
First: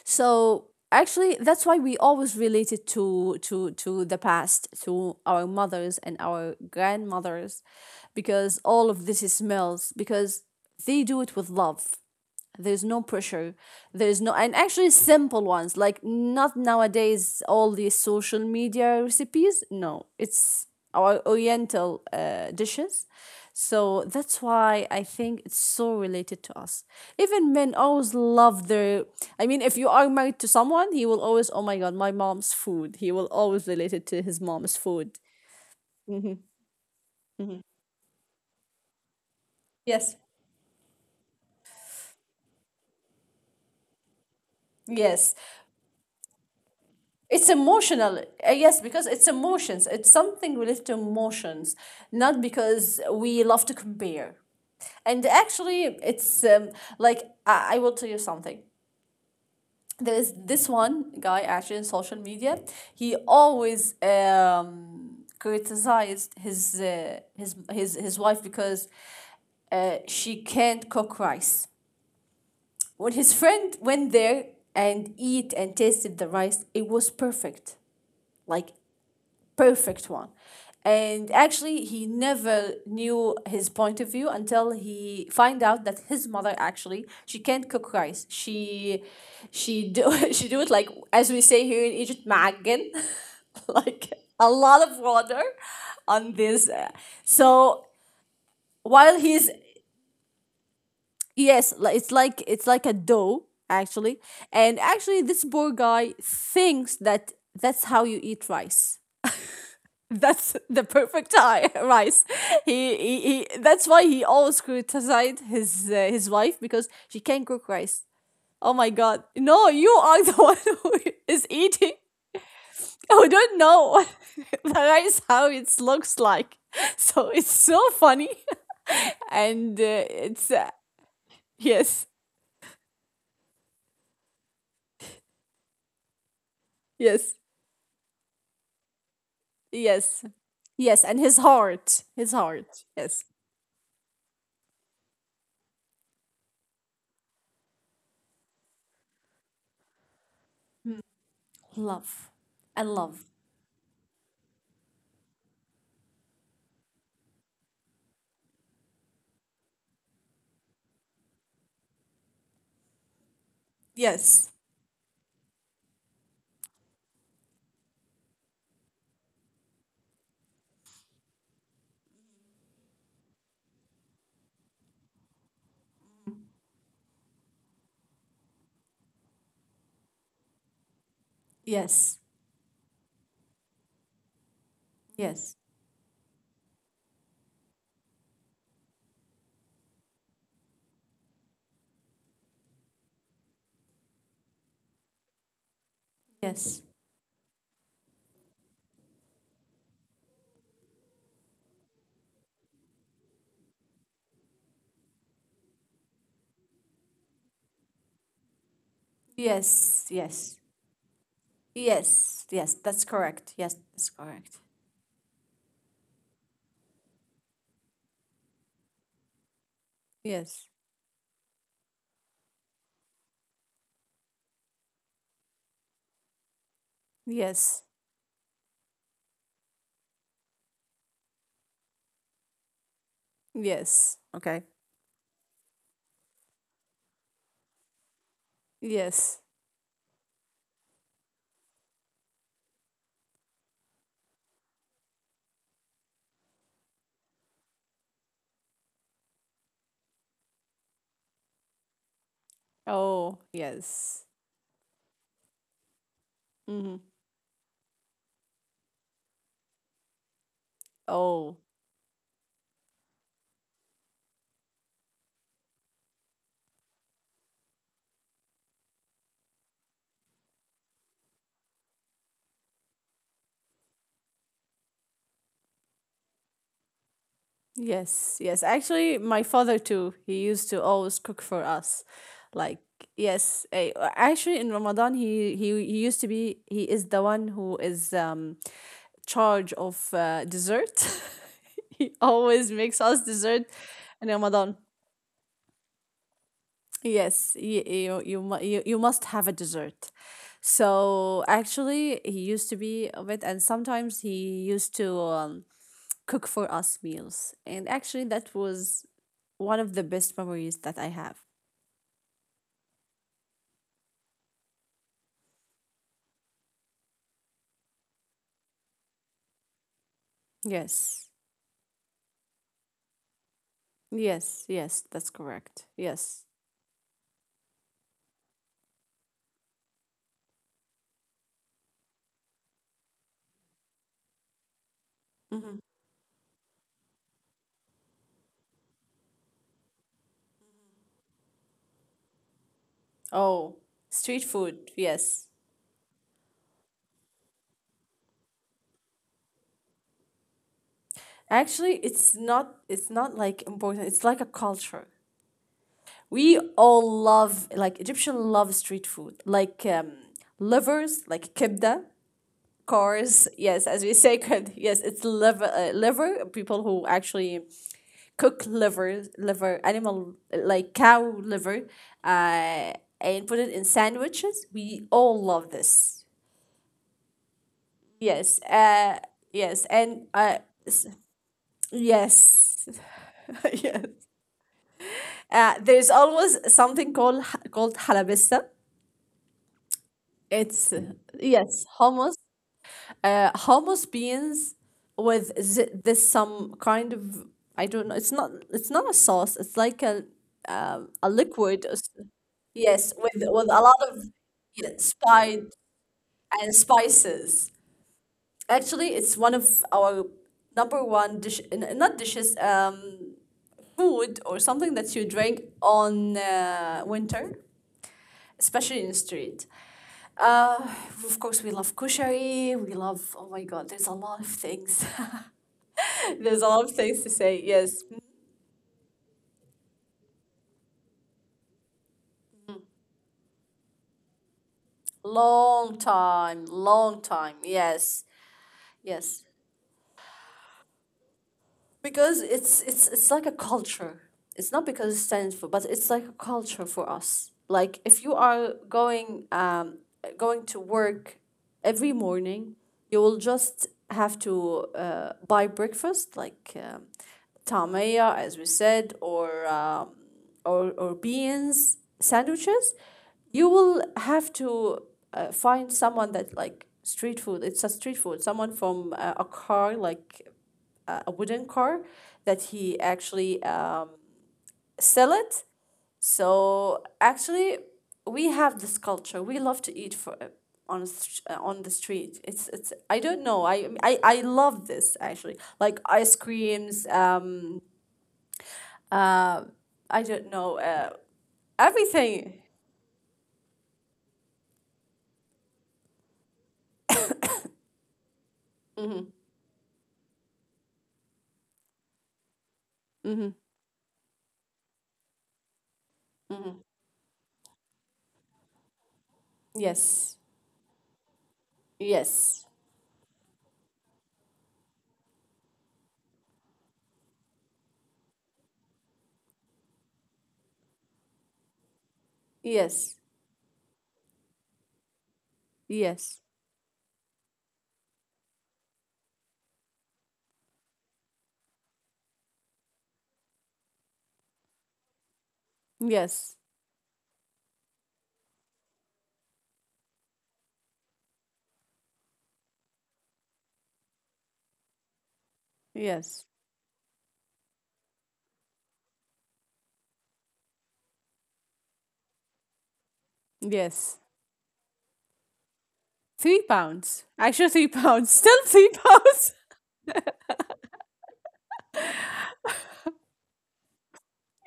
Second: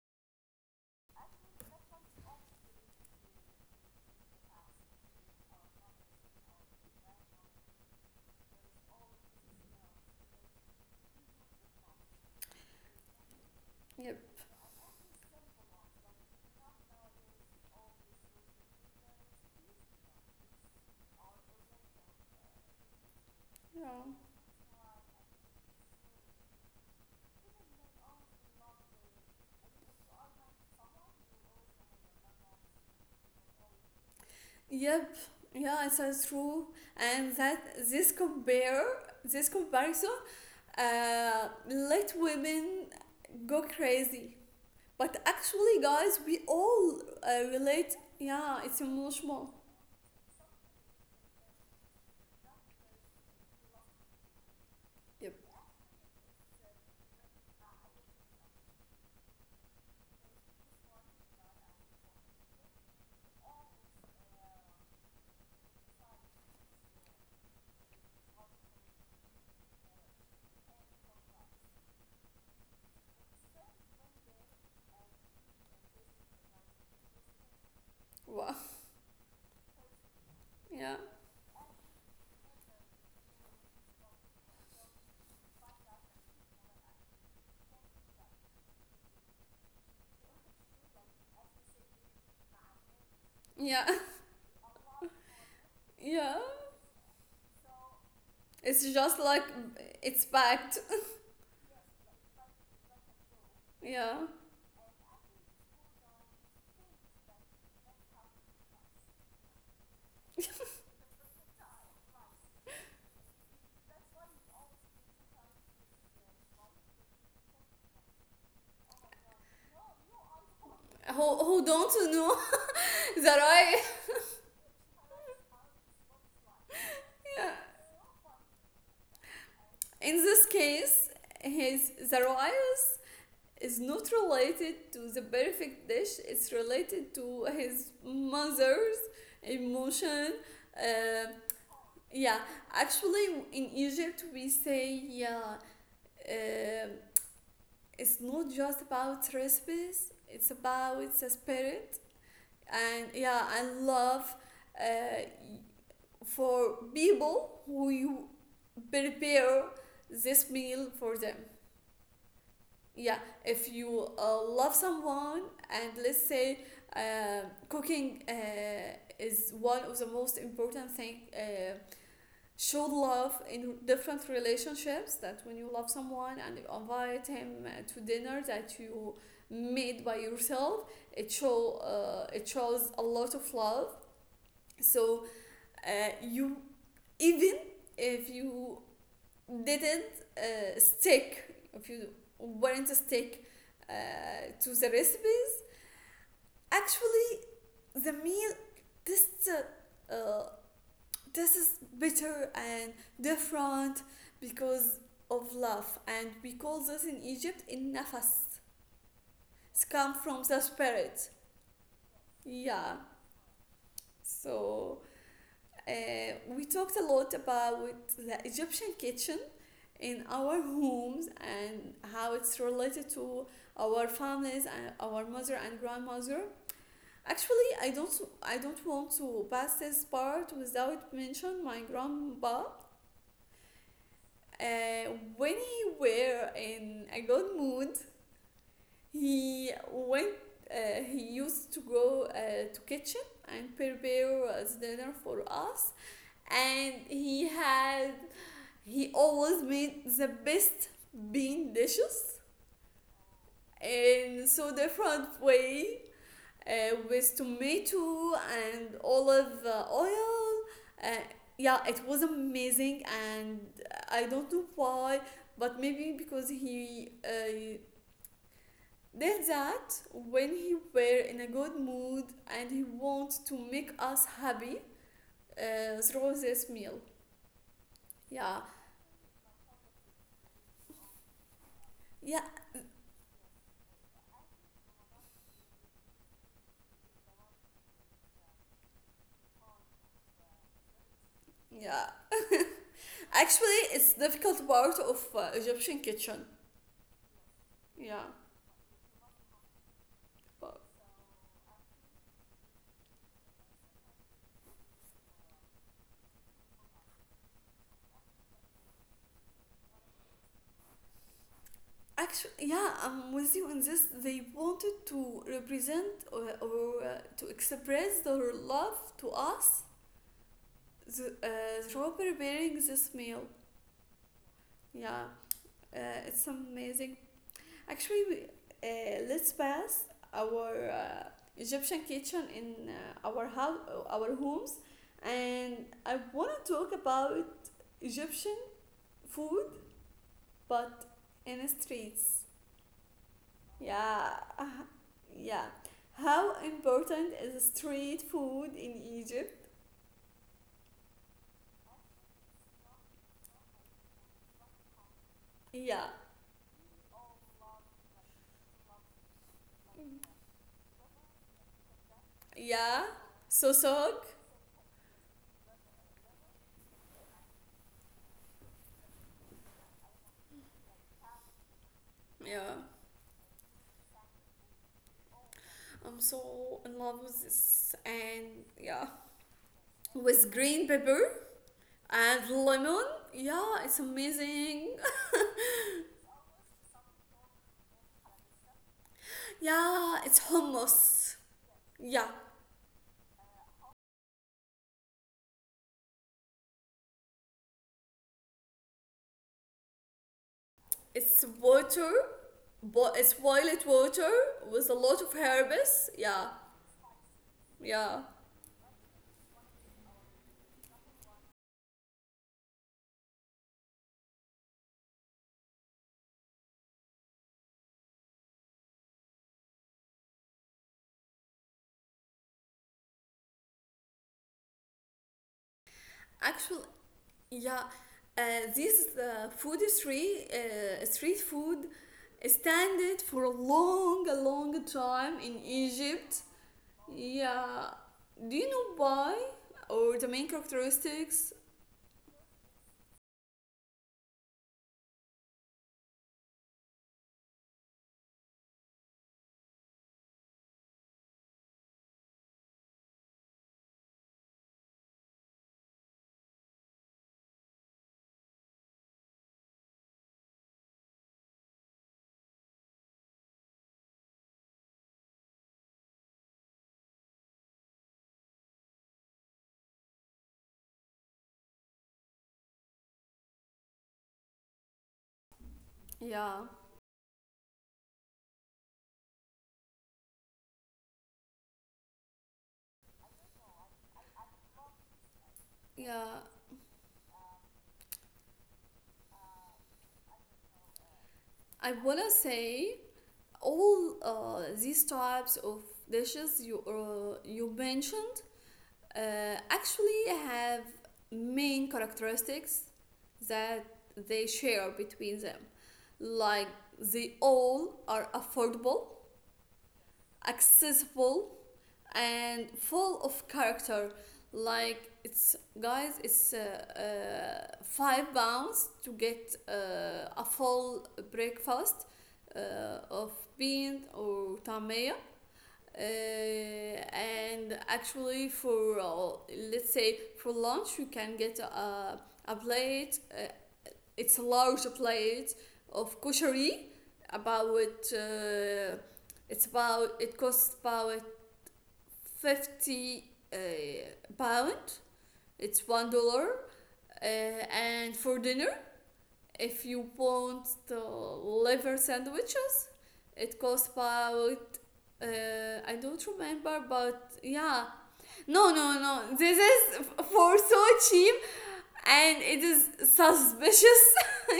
[SPEAKER 2] So actually, that's why we always relate it to the past, to our mothers and our grandmothers, because all of this is smells because they do it with love. There's no pressure.
[SPEAKER 1] Yep.
[SPEAKER 2] There's no, and actually simple ones, like not nowadays all these social media recipes. No, it's our Oriental dishes. So
[SPEAKER 1] Yeah.
[SPEAKER 2] that's why I think it's so related to us. Even men always love their. I mean, if you are married to someone, he will always, oh my God, my mom's food. He will always relate it to his mom's
[SPEAKER 1] Yep.
[SPEAKER 2] food.
[SPEAKER 1] Yeah, it is true. And that this comparison
[SPEAKER 2] Yes.
[SPEAKER 1] let women go crazy. But
[SPEAKER 2] Yes.
[SPEAKER 1] actually, guys, we all
[SPEAKER 2] It's
[SPEAKER 1] relate.
[SPEAKER 2] emotional,
[SPEAKER 1] Yeah,
[SPEAKER 2] yes,
[SPEAKER 1] it's
[SPEAKER 2] because it's
[SPEAKER 1] emotional.
[SPEAKER 2] emotions. It's something related to emotions, not because we love to compare. And
[SPEAKER 1] Yep.
[SPEAKER 2] actually, it's like I will tell you something. There's this one guy actually in social media. He always criticized his wife because she can't cook rice. When his friend went there and eat and tasted the rice, it was perfect.
[SPEAKER 1] Wow.
[SPEAKER 2] Like perfect one.
[SPEAKER 1] Yeah.
[SPEAKER 2] And actually, he never knew his point of view until he find out that his mother actually she can't cook rice. She do, [LAUGHS] she do it like as we say here in Egypt, معجن, [LAUGHS]
[SPEAKER 1] Yeah. [LAUGHS]
[SPEAKER 2] like a lot of water on
[SPEAKER 1] Yeah.
[SPEAKER 2] this. So
[SPEAKER 1] It's
[SPEAKER 2] while
[SPEAKER 1] just
[SPEAKER 2] he's,
[SPEAKER 1] like, it's packed.
[SPEAKER 2] yes, it's like a dough actually,
[SPEAKER 1] Yeah.
[SPEAKER 2] and actually this poor guy thinks that that's how you eat rice. That's the perfect time, [LAUGHS] rice. He That's why he always criticized his, his wife because she can't cook rice. Oh my god! No, you are the [LAUGHS] one who is
[SPEAKER 1] Who
[SPEAKER 2] eating.
[SPEAKER 1] don't know [LAUGHS] the
[SPEAKER 2] Oh, I don't
[SPEAKER 1] right?
[SPEAKER 2] know what [LAUGHS] the rice how it looks like. [LAUGHS] So it's
[SPEAKER 1] Yeah.
[SPEAKER 2] so funny, [LAUGHS] and
[SPEAKER 1] In this
[SPEAKER 2] it's,
[SPEAKER 1] case, his
[SPEAKER 2] yes,
[SPEAKER 1] the right is not related to the perfect dish, it's related
[SPEAKER 2] yes,
[SPEAKER 1] to his mother's
[SPEAKER 2] yes,
[SPEAKER 1] emotion.
[SPEAKER 2] yes, and
[SPEAKER 1] uh,
[SPEAKER 2] his
[SPEAKER 1] yeah,
[SPEAKER 2] heart, yes,
[SPEAKER 1] actually, in Egypt we say, yeah, uh, it's not just about recipes, it's about the spirit,
[SPEAKER 2] love, and
[SPEAKER 1] and
[SPEAKER 2] love,
[SPEAKER 1] yeah, and love, uh, for people who you prepare this meal for them. Yeah, if you
[SPEAKER 2] yes,
[SPEAKER 1] love someone, and let's say, uh, cooking is one of the most important thing show love in different relationships, that when you love someone and you invite him to dinner that you made by yourself, it show,
[SPEAKER 2] yes,
[SPEAKER 1] it shows a lot of love. So
[SPEAKER 2] yes,
[SPEAKER 1] you, even if you didn't stick, if you weren't stick uh, to the recipe,
[SPEAKER 2] yes.
[SPEAKER 1] actually the meal, this uh, uh, this is better and different because of love, and we call this in Egypt, in nafas. It's
[SPEAKER 2] Yes,
[SPEAKER 1] come from
[SPEAKER 2] yes,
[SPEAKER 1] the spirit.
[SPEAKER 2] yes, yes,
[SPEAKER 1] Yeah.
[SPEAKER 2] that's correct. Yes, that's correct.
[SPEAKER 1] So uh, we talked a lot about the Egyptian kitchen in our
[SPEAKER 2] Yes,
[SPEAKER 1] homes, and how it's related to our families and our mother and grandmother. Actually,
[SPEAKER 2] yes,
[SPEAKER 1] I don't want to pass this part without mention my grandpa.
[SPEAKER 2] yes, okay.
[SPEAKER 1] uh, when he were in a good mood,
[SPEAKER 2] Yes.
[SPEAKER 1] he went he used to go to kitchen and prepare dinner for us, and he always made the best bean dishes,
[SPEAKER 2] Oh, yes.
[SPEAKER 1] and so different way,
[SPEAKER 2] Mm-hmm.
[SPEAKER 1] with tomato and olive oil. Uh,
[SPEAKER 2] Oh,
[SPEAKER 1] yeah, it was amazing. And I don't know why, but maybe because he did that when he were in a good mood, and he wants to make us happy through this meal.
[SPEAKER 2] yes, yes.
[SPEAKER 1] Yeah,
[SPEAKER 2] Actually, my father too, he used to always cook for us.
[SPEAKER 1] yeah,
[SPEAKER 2] Like, yes, actually in Ramadan, he used to be, he is the one who is charge of dessert. [LAUGHS]
[SPEAKER 1] yeah.
[SPEAKER 2] he
[SPEAKER 1] [LAUGHS]
[SPEAKER 2] always makes us dessert
[SPEAKER 1] Actually, it's
[SPEAKER 2] in
[SPEAKER 1] difficult
[SPEAKER 2] Ramadan.
[SPEAKER 1] part of Egyptian kitchen.
[SPEAKER 2] Yes, you you
[SPEAKER 1] Yeah,
[SPEAKER 2] you, mu- you must have a dessert.
[SPEAKER 1] but
[SPEAKER 2] So actually, he used to be of it, and sometimes he used to cook for us meals. And actually, that was one of the best memories that I have.
[SPEAKER 1] actually, yeah, I'm with you on this. They wanted to represent, or, to express their love to us
[SPEAKER 2] Yes,
[SPEAKER 1] through preparing this meal.
[SPEAKER 2] yes, yes, that's
[SPEAKER 1] Yeah,
[SPEAKER 2] correct.
[SPEAKER 1] uh,
[SPEAKER 2] Yes.
[SPEAKER 1] it's amazing. Actually, let's pass our Egyptian kitchen in our house, our homes,
[SPEAKER 2] Hmm.
[SPEAKER 1] and I want to talk about Egyptian food, but in the streets.
[SPEAKER 2] Oh, street
[SPEAKER 1] Yeah.
[SPEAKER 2] food. Yes.
[SPEAKER 1] Yeah. How important is street food in Egypt?
[SPEAKER 2] Actually, it's not. It's not like important. It's like a culture.
[SPEAKER 1] Yeah.
[SPEAKER 2] We all love like Egyptian love street food, like livers, like kibda,
[SPEAKER 1] Yeah.
[SPEAKER 2] cars. [LAUGHS] Yes, as we say, [LAUGHS]
[SPEAKER 1] Sosok.
[SPEAKER 2] kibda. Yes, it's liver. Liver. People who actually cook liver, animal like cow liver, uh,
[SPEAKER 1] Yeah.
[SPEAKER 2] and put it in sandwiches. We all love this.
[SPEAKER 1] I'm so in love with this.
[SPEAKER 2] Yes.
[SPEAKER 1] And yeah.
[SPEAKER 2] Yes, and
[SPEAKER 1] With green pepper and
[SPEAKER 2] yes,
[SPEAKER 1] lemon.
[SPEAKER 2] [LAUGHS]
[SPEAKER 1] Yeah,
[SPEAKER 2] yes.
[SPEAKER 1] it's amazing.
[SPEAKER 2] There's always something called halabissa.
[SPEAKER 1] [LAUGHS] Yeah, it's
[SPEAKER 2] It's,
[SPEAKER 1] hummus.
[SPEAKER 2] yes, hummus.
[SPEAKER 1] Yeah.
[SPEAKER 2] Hummus beans with this some kind of, I don't know. It's not a sauce. It's like a
[SPEAKER 1] It's
[SPEAKER 2] liquid,
[SPEAKER 1] water.
[SPEAKER 2] yes,
[SPEAKER 1] But
[SPEAKER 2] with
[SPEAKER 1] it's
[SPEAKER 2] with a
[SPEAKER 1] boiled
[SPEAKER 2] lot of,
[SPEAKER 1] water
[SPEAKER 2] yeah,
[SPEAKER 1] with a lot of
[SPEAKER 2] spice
[SPEAKER 1] herbs. Yeah.
[SPEAKER 2] and spices.
[SPEAKER 1] Yeah.
[SPEAKER 2] Actually, it's one of our number one dish. Not dishes. Food or something that you drink on winter, especially in the street. Uh, of course, we love kushari. We love. Oh my God, there's a lot of things. [LAUGHS] [LAUGHS] There's a lot of
[SPEAKER 1] Actually,
[SPEAKER 2] things to say.
[SPEAKER 1] yeah,
[SPEAKER 2] Yes.
[SPEAKER 1] uh, street food standard for a long time in
[SPEAKER 2] Long
[SPEAKER 1] Egypt.
[SPEAKER 2] time, long time.
[SPEAKER 1] Yeah.
[SPEAKER 2] Yes.
[SPEAKER 1] Do you know
[SPEAKER 2] Yes.
[SPEAKER 1] why? Or the main characteristics?
[SPEAKER 2] Because it's like a culture. It's not because it stands for, but it's like a culture for us. Like if you are going to work every morning, you will just have to buy breakfast like tamaya, as we said, or beans sandwiches. You will have to find someone that like street food. It's a street food. Someone from a car like a wooden car that he actually sell it.
[SPEAKER 1] Yeah.
[SPEAKER 2] So actually, we have this culture. We love to eat for on a str- on the street. It's I don't know. I love this actually. Like ice
[SPEAKER 1] Yeah.
[SPEAKER 2] creams. Uh. I don't know.
[SPEAKER 1] I wanna
[SPEAKER 2] Everything.
[SPEAKER 1] say all these types of dishes you you mentioned uh, actually have main characteristics
[SPEAKER 2] Mm-hmm.
[SPEAKER 1] that they share between them. Like
[SPEAKER 2] Hmm.
[SPEAKER 1] they all are affordable,
[SPEAKER 2] Yes.
[SPEAKER 1] accessible
[SPEAKER 2] Yes.
[SPEAKER 1] and full of character. Like it's, guys, it's £5 to get a full breakfast
[SPEAKER 2] Yes.
[SPEAKER 1] of bean or tamaya,
[SPEAKER 2] Yes.
[SPEAKER 1] and actually for let's say for lunch you can get a plate. It's a large plate of
[SPEAKER 2] Yes.
[SPEAKER 1] koshari about uh, it's about, it costs about 50 uh, pound, it's one
[SPEAKER 2] Yes.
[SPEAKER 1] dollar And for dinner, if you want the liver sandwiches, it costs
[SPEAKER 2] Yes.
[SPEAKER 1] about, uh, I don't
[SPEAKER 2] Three
[SPEAKER 1] remember,
[SPEAKER 2] pounds.
[SPEAKER 1] but
[SPEAKER 2] Actually, three [LAUGHS]
[SPEAKER 1] yeah,
[SPEAKER 2] pounds. Still
[SPEAKER 1] no,
[SPEAKER 2] three
[SPEAKER 1] no, no,
[SPEAKER 2] pounds.
[SPEAKER 1] this is for so cheap and it is suspicious.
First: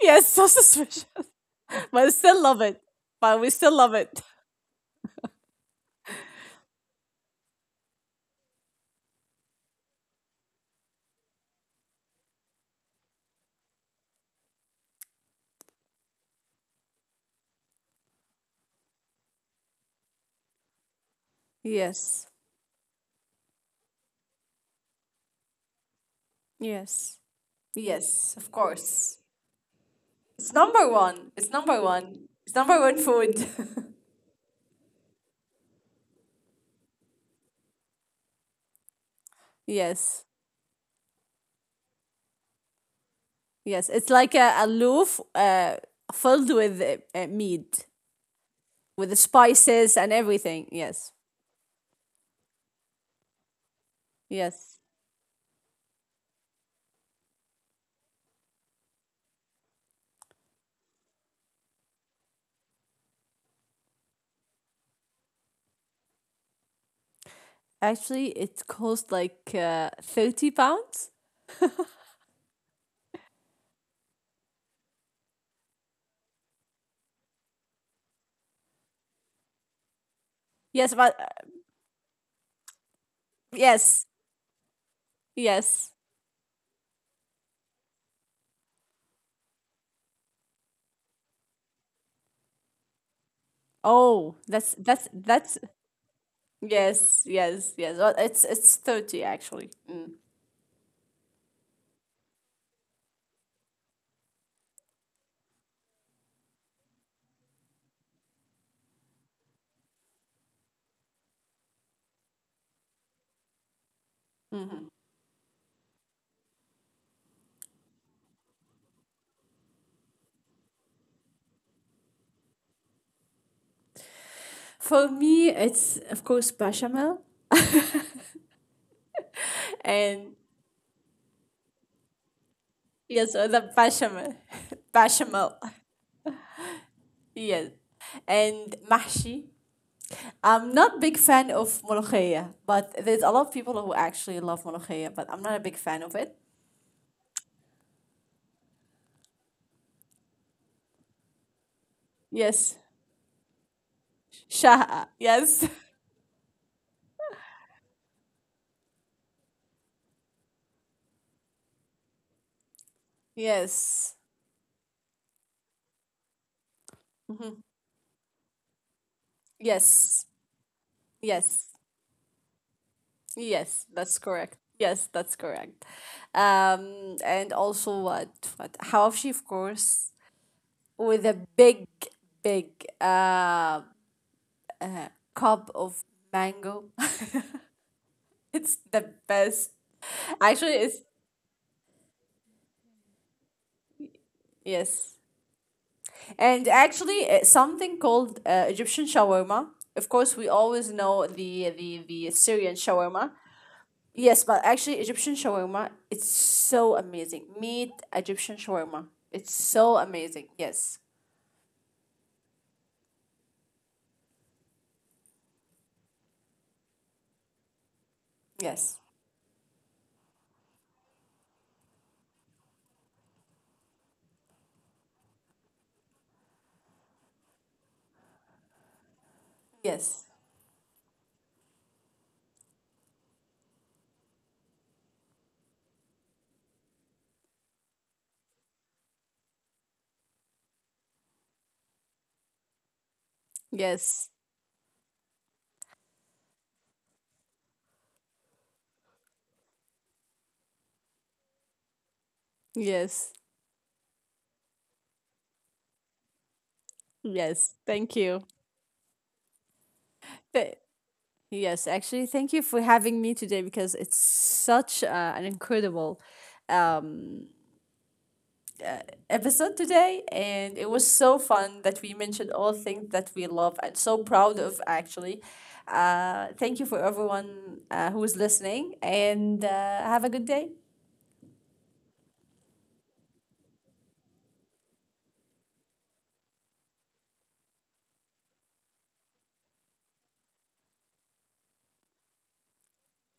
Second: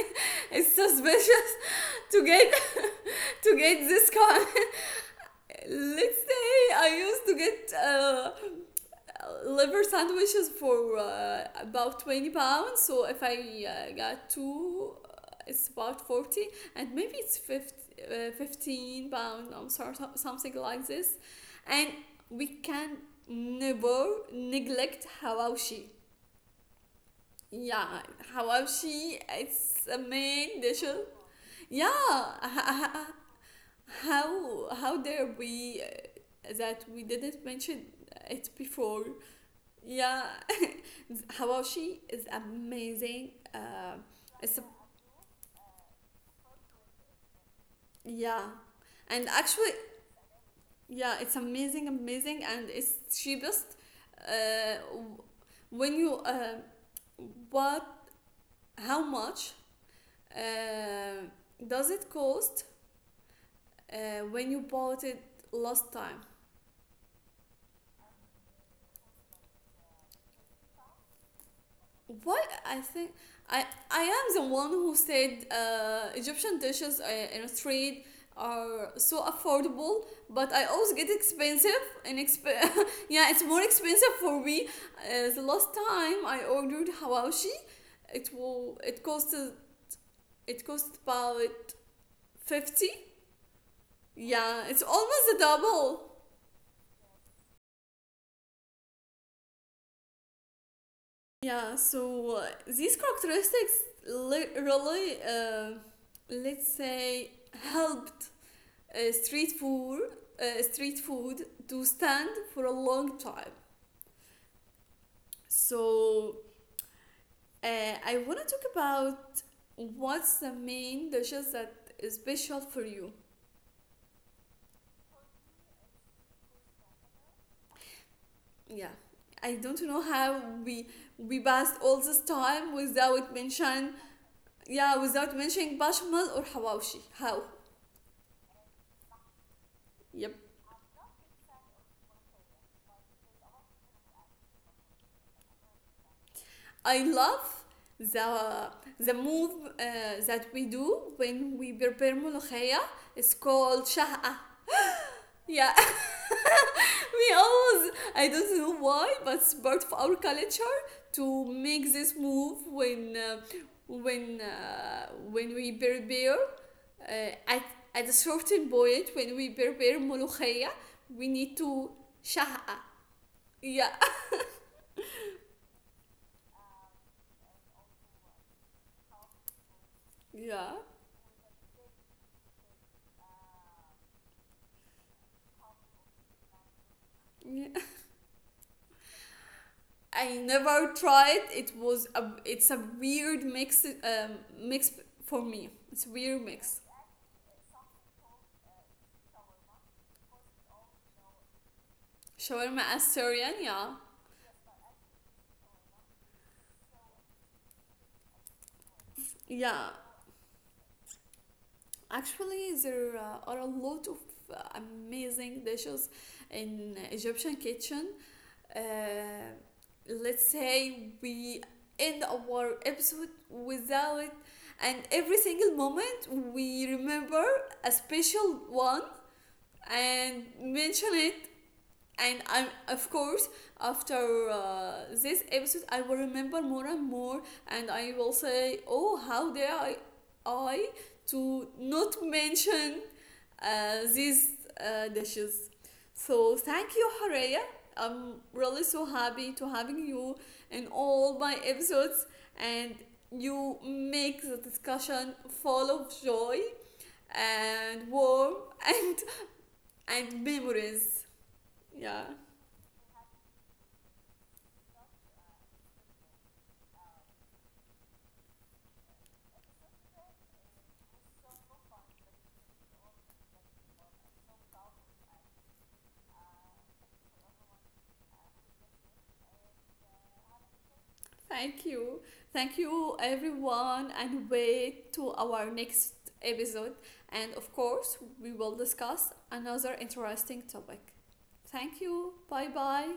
[SPEAKER 2] Yes, so
[SPEAKER 1] It's
[SPEAKER 2] suspicious. [LAUGHS]
[SPEAKER 1] suspicious
[SPEAKER 2] But
[SPEAKER 1] to
[SPEAKER 2] still
[SPEAKER 1] get
[SPEAKER 2] love it. But we
[SPEAKER 1] to
[SPEAKER 2] still
[SPEAKER 1] get
[SPEAKER 2] love
[SPEAKER 1] this
[SPEAKER 2] it.
[SPEAKER 1] kind. Let's say I used to get liver sandwiches for about 20 pounds, so if I got two, it's about 40, and maybe it's 50, 15 pound, I'm sorry, something like this. And
[SPEAKER 2] Yes.
[SPEAKER 1] we can never neglect hawashi.
[SPEAKER 2] Yes.
[SPEAKER 1] Yeah,
[SPEAKER 2] Yes, of course.
[SPEAKER 1] Hawabshi, it's a
[SPEAKER 2] It's
[SPEAKER 1] main dish.
[SPEAKER 2] number one. It's number
[SPEAKER 1] Yeah,
[SPEAKER 2] one.
[SPEAKER 1] h-
[SPEAKER 2] It's number one food.
[SPEAKER 1] h-
[SPEAKER 2] [LAUGHS]
[SPEAKER 1] how dare we that we didn't mention it before? Yeah,
[SPEAKER 2] Yes.
[SPEAKER 1] [LAUGHS] Hawabshi is amazing.
[SPEAKER 2] Yes. It's like a,
[SPEAKER 1] It's a,
[SPEAKER 2] a loaf, filled with, meat,
[SPEAKER 1] yeah,
[SPEAKER 2] with the
[SPEAKER 1] and actually,
[SPEAKER 2] spices and everything. Yes.
[SPEAKER 1] yeah, it's amazing, amazing, and it's cheapest. Uh,
[SPEAKER 2] Yes.
[SPEAKER 1] w- when you what how much uh, does it cost when you bought it last time?
[SPEAKER 2] Actually, it cost like 30 pounds.
[SPEAKER 1] What I think, I I am the one who said Egyptian dishes in a street are so affordable, but I
[SPEAKER 2] Yes,
[SPEAKER 1] always
[SPEAKER 2] but,
[SPEAKER 1] get expensive and [LAUGHS] yeah, it's more
[SPEAKER 2] yes.
[SPEAKER 1] expensive for me. The
[SPEAKER 2] Yes.
[SPEAKER 1] last time I ordered hawashi, it will it costed it cost about 50.
[SPEAKER 2] Oh,
[SPEAKER 1] Yeah, it's almost
[SPEAKER 2] that's
[SPEAKER 1] a double.
[SPEAKER 2] yes, yes, yes. Well, it's 30 actually. Mm.
[SPEAKER 1] Yeah, so these characteristics, really, let's say, helped uh, street food, street food to stand for a long time. So uh, I want to talk about what's the main dishes that is special for you.
[SPEAKER 2] For me, it's of course bechamel
[SPEAKER 1] Yeah, I don't know
[SPEAKER 2] and
[SPEAKER 1] how we passed all this time
[SPEAKER 2] yes,
[SPEAKER 1] without
[SPEAKER 2] or the
[SPEAKER 1] mention,
[SPEAKER 2] bechamel. [LAUGHS]
[SPEAKER 1] yeah, without
[SPEAKER 2] Bechamel.
[SPEAKER 1] mentioning bashamal or hawashi. How?
[SPEAKER 2] Yes. And mahshi.
[SPEAKER 1] Yep.
[SPEAKER 2] I'm not big fan of molokhia, but there's a lot of people who actually love molokhia, but I'm not a big fan of it.
[SPEAKER 1] I love the the move that we do when we prepare
[SPEAKER 2] Yes.
[SPEAKER 1] molokhaya. It's called shaha.
[SPEAKER 2] Shaha. Yes.
[SPEAKER 1] Yeah,
[SPEAKER 2] [LAUGHS]
[SPEAKER 1] [LAUGHS] we always, I don't know why, but it's part of our culture to make this move when
[SPEAKER 2] Yes.
[SPEAKER 1] when we prepare, uh, at at a certain point when we prepare
[SPEAKER 2] Yes.
[SPEAKER 1] molokhaya, we need
[SPEAKER 2] Yes.
[SPEAKER 1] to shaha.
[SPEAKER 2] Yes,
[SPEAKER 1] Yeah,
[SPEAKER 2] that's correct. Yes, that's correct. And also what Hawafshi, of course,
[SPEAKER 1] [LAUGHS] yeah,
[SPEAKER 2] with a big, big uh, cup of mango.
[SPEAKER 1] yeah.
[SPEAKER 2] [LAUGHS] It's the best.
[SPEAKER 1] I
[SPEAKER 2] Actually,
[SPEAKER 1] never
[SPEAKER 2] it's
[SPEAKER 1] tried. It was it's a weird mix, um, mix
[SPEAKER 2] yes.
[SPEAKER 1] for me. It's a weird
[SPEAKER 2] And
[SPEAKER 1] mix.
[SPEAKER 2] actually, something called Egyptian shawarma. Of course, we always know the Syrian
[SPEAKER 1] Shawarma as
[SPEAKER 2] shawarma.
[SPEAKER 1] Syrian, yeah,
[SPEAKER 2] Yes, but actually Egyptian shawarma, it's so amazing. Meat Egyptian shawarma. It's
[SPEAKER 1] yeah.
[SPEAKER 2] so amazing. Yes.
[SPEAKER 1] Actually, there are a lot of amazing dishes in Egyptian kitchen.
[SPEAKER 2] Yes.
[SPEAKER 1] Uh, let's say we end our episode without, and every single moment we remember a special one
[SPEAKER 2] Yes.
[SPEAKER 1] and mention it. And I'm, of course, after this episode I will remember more and more, and I will say, oh, how dare I, I to not mention
[SPEAKER 2] Yes,
[SPEAKER 1] these dishes. So thank you, Haraya. I'm really so happy to having you in all my episodes, and
[SPEAKER 2] yes,
[SPEAKER 1] you make the discussion full of joy
[SPEAKER 2] yes.
[SPEAKER 1] and
[SPEAKER 2] Thank you.
[SPEAKER 1] warm [LAUGHS] and and
[SPEAKER 2] Th-
[SPEAKER 1] memories.
[SPEAKER 2] yes,
[SPEAKER 1] Yeah.
[SPEAKER 2] actually, thank you for having me today because it's such an incredible episode today, and it was so fun that we mentioned all things that we love and so proud of actually. Thank you for everyone, who is listening, and have a good day.
[SPEAKER 1] Thank you. Thank you, everyone, and wait to our next episode. And of course, we will discuss another interesting topic. Thank you. Bye bye.